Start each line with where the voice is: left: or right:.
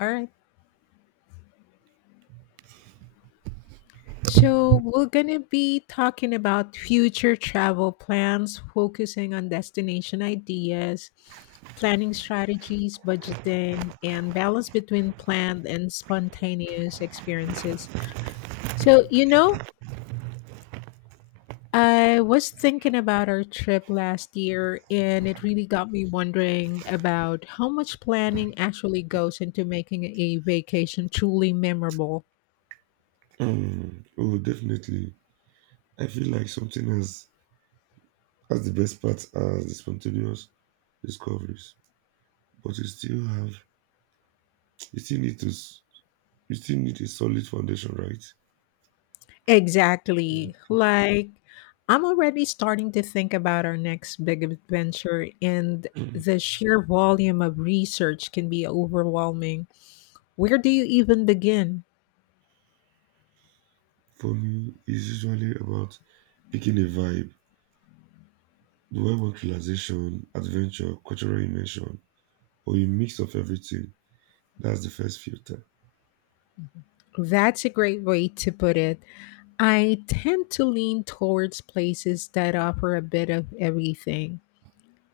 left: All right. So we're gonna be talking about future travel plans, focusing on destination ideas, planning strategies, budgeting, and balance between planned and spontaneous experiences. So, you know, I was thinking about our trip last year, and it really got me wondering about how much planning actually goes into making a vacation truly memorable.
right: Oh, Definitely. I feel like something has the best part as the spontaneous discoveries, but you still you still need a solid foundation, right?
left: Exactly. Like, I'm already starting to think about our next big adventure, and
right: Mhm.
left: the sheer volume of research can be overwhelming. Where do you even begin?
right: For me, it's usually about picking a vibe. Do I want relaxation, adventure, cultural immersion, or a mix of everything? That's the first filter.
left: That's a great way to put it. I tend to lean towards places that offer a bit of everything,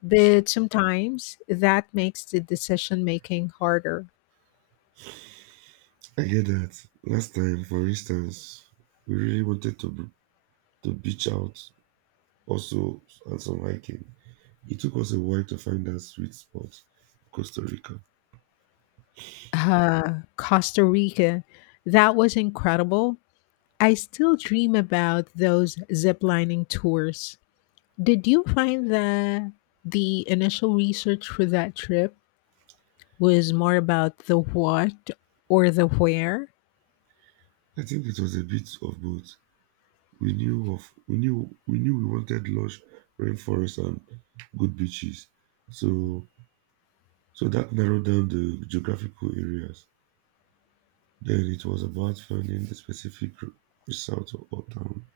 left: but sometimes that makes the decision making harder.
right: I get that. Last time, for instance, we really wanted to beach out, also and some hiking. It took us a while to find that sweet spot, Costa Rica.
left: Costa Rica, that was incredible. I still dream about those ziplining tours. Did you find that the initial research for that trip was more about the what or the where?
right: I think it was a bit of both. We knew we wanted lush rainforests and good beaches. So so that narrowed down the geographical areas. Then it was about finding the resort or town.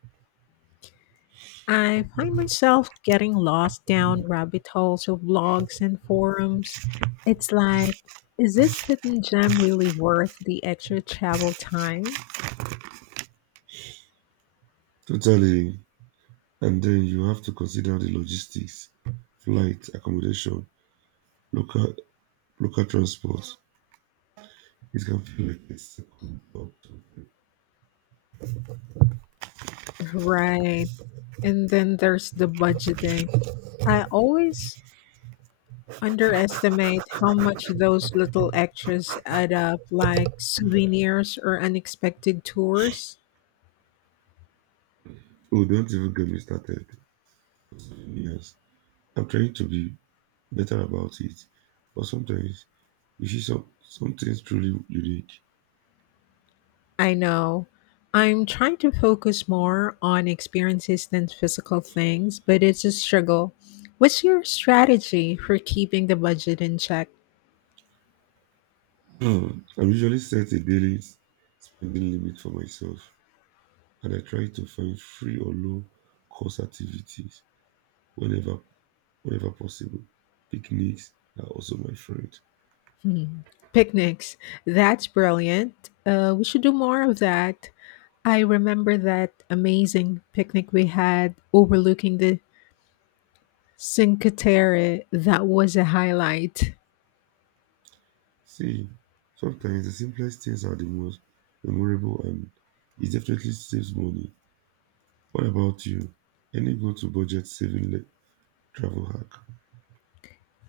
left: I find myself getting lost down rabbit holes of blogs and forums. It's like, is this hidden gem really worth the extra travel time?
right: Totally. And then you have to consider the logistics, flight, accommodation, local local transport. It can feel like a second or something.
left: Right. And then there's the budgeting. I always underestimate how much those little extras add up, like souvenirs or unexpected tours.
right: Oh, don't even get me started. Yes, I'm trying to be better about it, but sometimes something's truly unique.
left: I know. I'm trying to focus more on experiences than physical things, but it's a struggle. What's your strategy for keeping the budget in check?
right: I usually set a spending limit for myself, and I try to find free or low cost activities whenever whenever possible. Picnics are also my friend.
left: Hmm. Picnics. That's brilliant. We should do more of that. I remember that amazing picnic we had overlooking the Cinque Terre. That was a highlight.
right: See, sometimes the simplest things are the most memorable, and it definitely saves money. What about you? Any travel hack?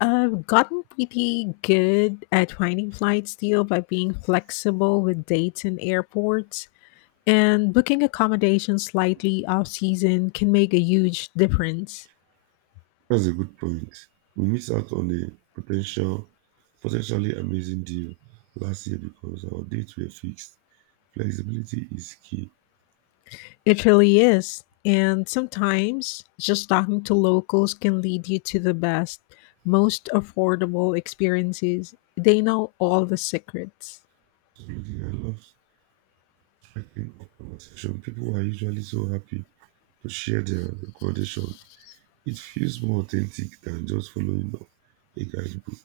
left: I've gotten pretty good at finding flights deal by being flexible with dates and airports, and booking accommodation slightly off season can make a huge difference.
right: That's a good point. We missed out on a potentially amazing deal last year because our dates were fixed. Flexibility is key.
left: It really is. And sometimes just talking to locals can lead you to the best, most affordable experiences. They know all the secrets.
right: Absolutely, I love striking up conversation. People are usually so happy to share their recommendation. It feels more authentic than just following a guidebook.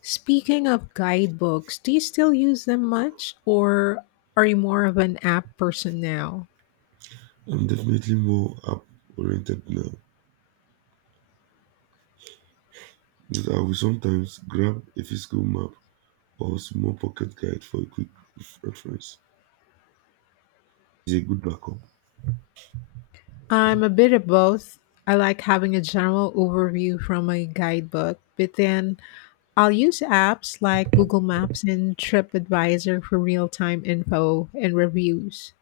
left: Speaking of guidebooks, do you still use them much or are you more of an app person now?
right: I'm definitely more app-oriented now. But I will sometimes grab a physical map or small pocket guide for a quick reference. It's a good backup.
left: I'm a bit of both. I like having a general overview from a guidebook, but then I'll use apps like Google Maps and TripAdvisor for real time info and reviews.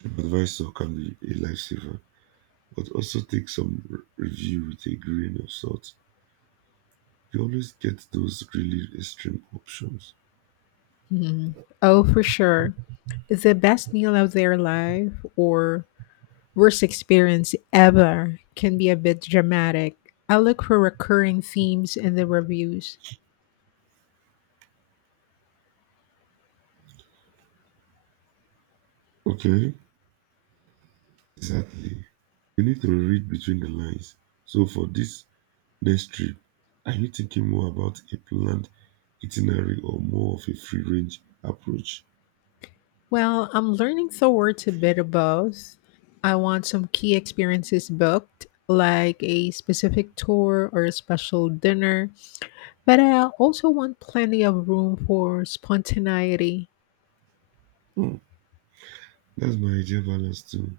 right: TripAdvisor can be a lifesaver, but also take review with a grain of salt. You always get those really extreme options.
left: Mhm. Oh, for sure. The best meal of their life or worst experience ever can be a bit dramatic. I look for recurring themes in the reviews.
right: Okay, exactly. You need to read between the lines. So for this next trip, are you thinking more about a planned itinerary or more of a free range approach?
left: Well, I'm learning towards a bit of both. I want some key experiences booked, like a specific tour or a special dinner, but I also want plenty of room for spontaneity.
right: Hmm, That's my ideal balance too.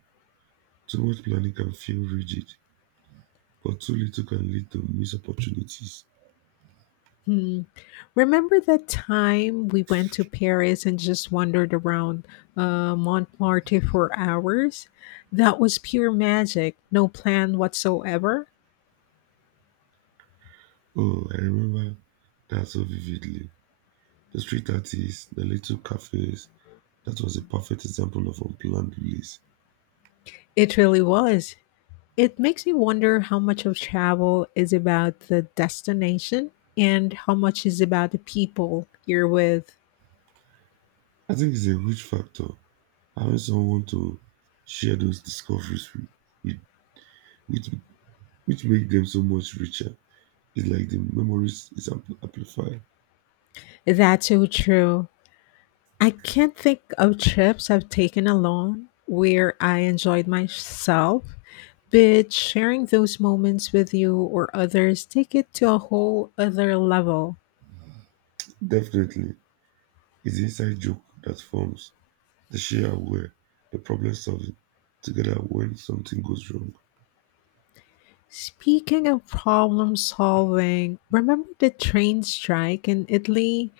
right: Too much planning can feel rigid, but too little can lead to missed opportunities.
left: Hmm, remember that time we went to Paris and just wandered around Montmartre for hours? That was pure magic, no plan whatsoever.
right: Oh, I remember that so vividly. The street artists, the little cafes, that was a perfect example of unplanned release.
left: It really was. It makes me wonder how much of travel is about the destination and how much is about the people you're with.
right: I think it's a huge factor having someone to share those discoveries with, which, which make them so much richer. It's like the memories is amplified.
left: That's so true. I can't think of trips I've taken alone where I enjoyed myself, but sharing those moments with you or others take it to a whole other level.
right: Definitely, it's the inside joke that forms, the sheer aware, the problem solving together when something goes wrong.
left: Speaking of problem solving, remember the train strike in Italy?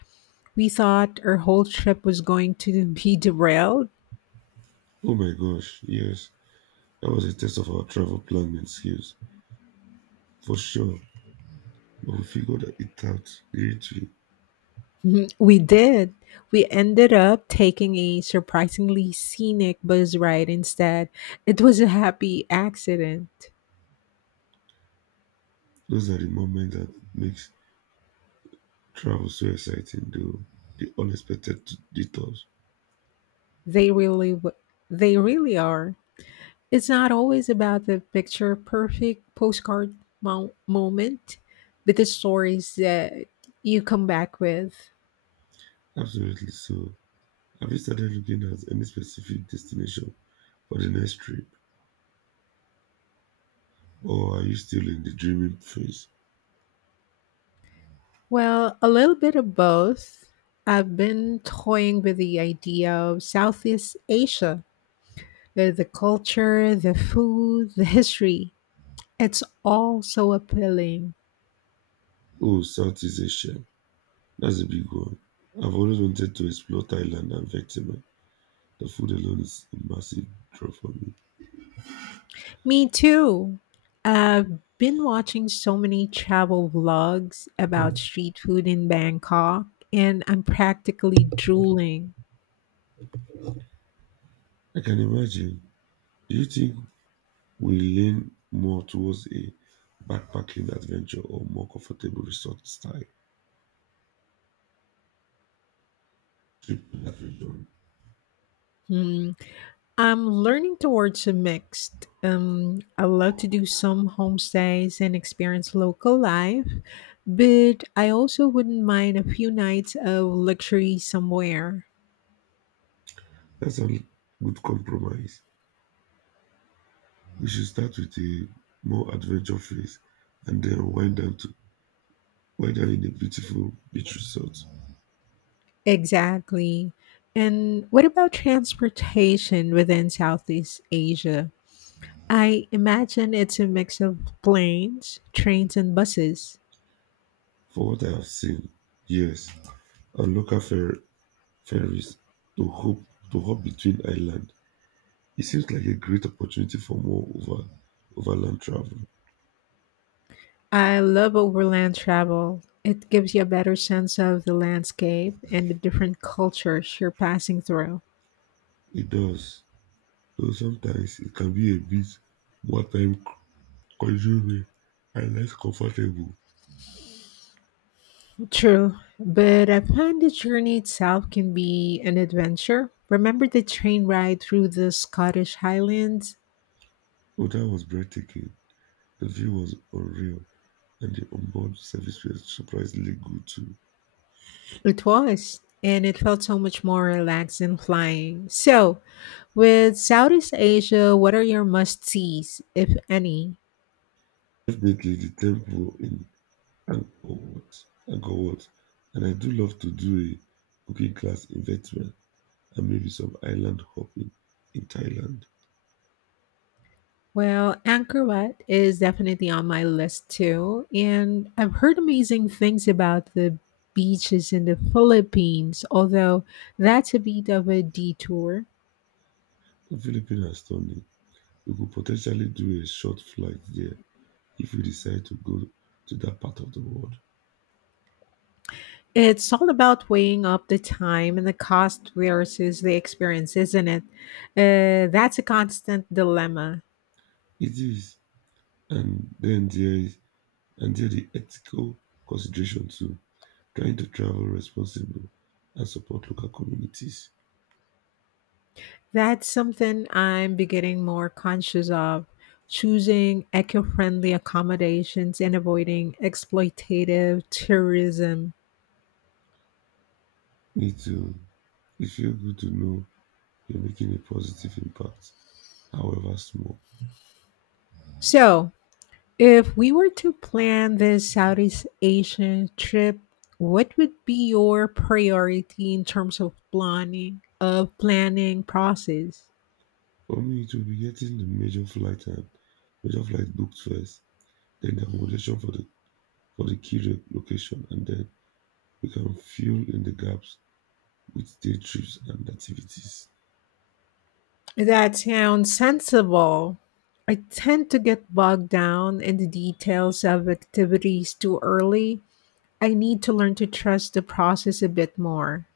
left: We thought our whole trip was going to be derailed.
right: Oh my gosh, yes. That was a test of our travel planning skills, for sure. But we figured it out literally.
left: Mhm, we did. We ended up taking a surprisingly scenic bus ride instead. It was a happy accident.
right: Those are the moments that makes travel so exciting, though. The unexpected detours.
left: They really w- they really are. It's not always about the picture perfect postcard moment, but the stories that you come back with.
right: Absolutely so. Have you started looking at any specific destination for the next trip? Or are you still in the dreaming phase?
left: Well, a little bit of both. I've been toying with the idea of Southeast Asia, the culture, the food, the history. It's all so appealing.
right: Oh, Southeast Asia. That's a big one. I've always wanted to explore Thailand and Vietnam. The food alone is a massive draw for me.
left: Me too. I've been watching so many travel vlogs about street food in Bangkok, and I'm practically drooling.
right: I can imagine. Do you think we lean more towards a backpacking adventure or more comfortable resort style trip to that region?
left: Hmm. I'm learning towards a mixed. I love to do some homestays and experience local life, but I also wouldn't mind a few nights of luxury somewhere.
right: That's a good compromise. We should start with a more adventure phase and then wind down in a beautiful beach resort.
left: Exactly. And what about transportation within Southeast Asia? I imagine it's a mix of planes, trains, and buses.
right: For what I have seen, yes, and ferries to hop to hop between island. It seems like a great opportunity for more over overland travel.
left: I love overland travel. It gives you a better sense of the landscape and the different cultures you're passing through.
right: It does. So sometimes it can be a bit more time consuming and less comfortable.
left: True, but I find the journey itself can be an adventure. Remember the train ride through the Scottish Highlands?
right: But that was breathtaking. The view was unreal and the onboard service was surprisingly good too.
left: It was, and it felt so much more relaxed than flying. So, with Southeast Asia, what are your must sees, if any?
right: Definitely the temple in Angkor Wat, Angkor Wat. And I do love to do a cooking class in Vietnam and maybe some island hopping in Thailand.
left: Well, Angkor Wat is definitely on my list too, and I've heard amazing things about the beaches in the Philippines, although that's a bit of a detour.
right: The Philippines are stunning. We could potentially do a short flight there if we decide to go to that part of the world.
left: It's all about weighing up the time and the cost versus the experience, isn't it? That's a constant dilemma.
right: It is. And then there is and there the ethical consideration too. Trying to travel responsible and support local communities.
left: That's something I'm beginning more conscious of, choosing eco-friendly accommodations and avoiding exploitative tourism.
right: Me too. It feels good to know you're making a positive impact, however small.
left: So, if we were to plan this Southeast Asian trip, what would be your priority in terms of planning process?
right: For me, it will be getting the major flight booked first, then the accommodation for the key location, and then we can fill in the gaps with day trips and activities.
left: That sounds sensible. I tend to get bogged down in the details of activities too early. I need to learn to trust the process a bit more.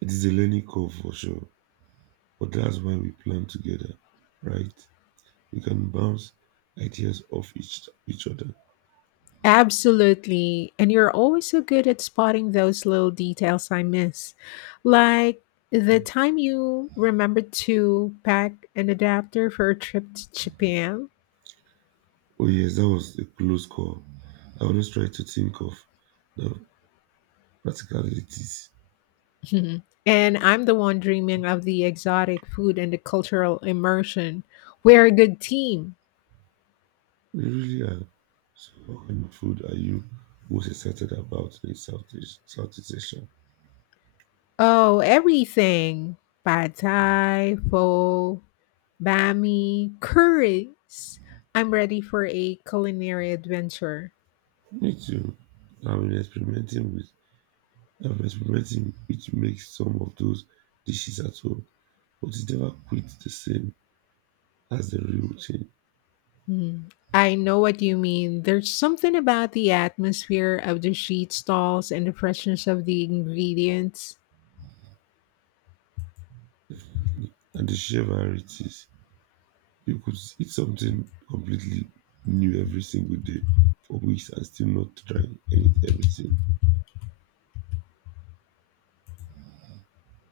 right: It is a learning curve for sure. But that's when we plan together, right? We can bounce ideas off each other.
left: Absolutely. And you're always so good at spotting those little details I miss. Like the time you remembered to pack an adapter for a trip to Japan.
right: Oh yes, that was a close call. I always try to think of the practicalities.
left: And I'm the one dreaming of the exotic food and the cultural immersion. We're a good team.
right: We really are. So what kind of food are you most excited about in Southeast Asia?
left: Oh, everything. Pad Thai, pho, bami, curries. I'm ready for a culinary adventure.
right: Me too. I've been experimenting with I've been experimenting which makes some of those dishes at home, but it never quite the same as the real thing.
left: Mm, I know what you mean. There's something about the atmosphere of the street stalls and the freshness of the ingredients.
right: And the sheer varieties. You could eat something completely new every single day for weeks and still not try everything.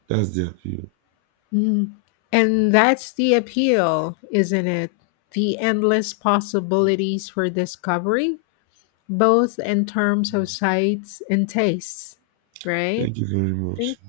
right: That's the appeal.
left: Mm, and that's the appeal, isn't it? The endless possibilities for discovery, both in terms of sights and tastes, right?
right: Thank you very
left: Thank
right: much.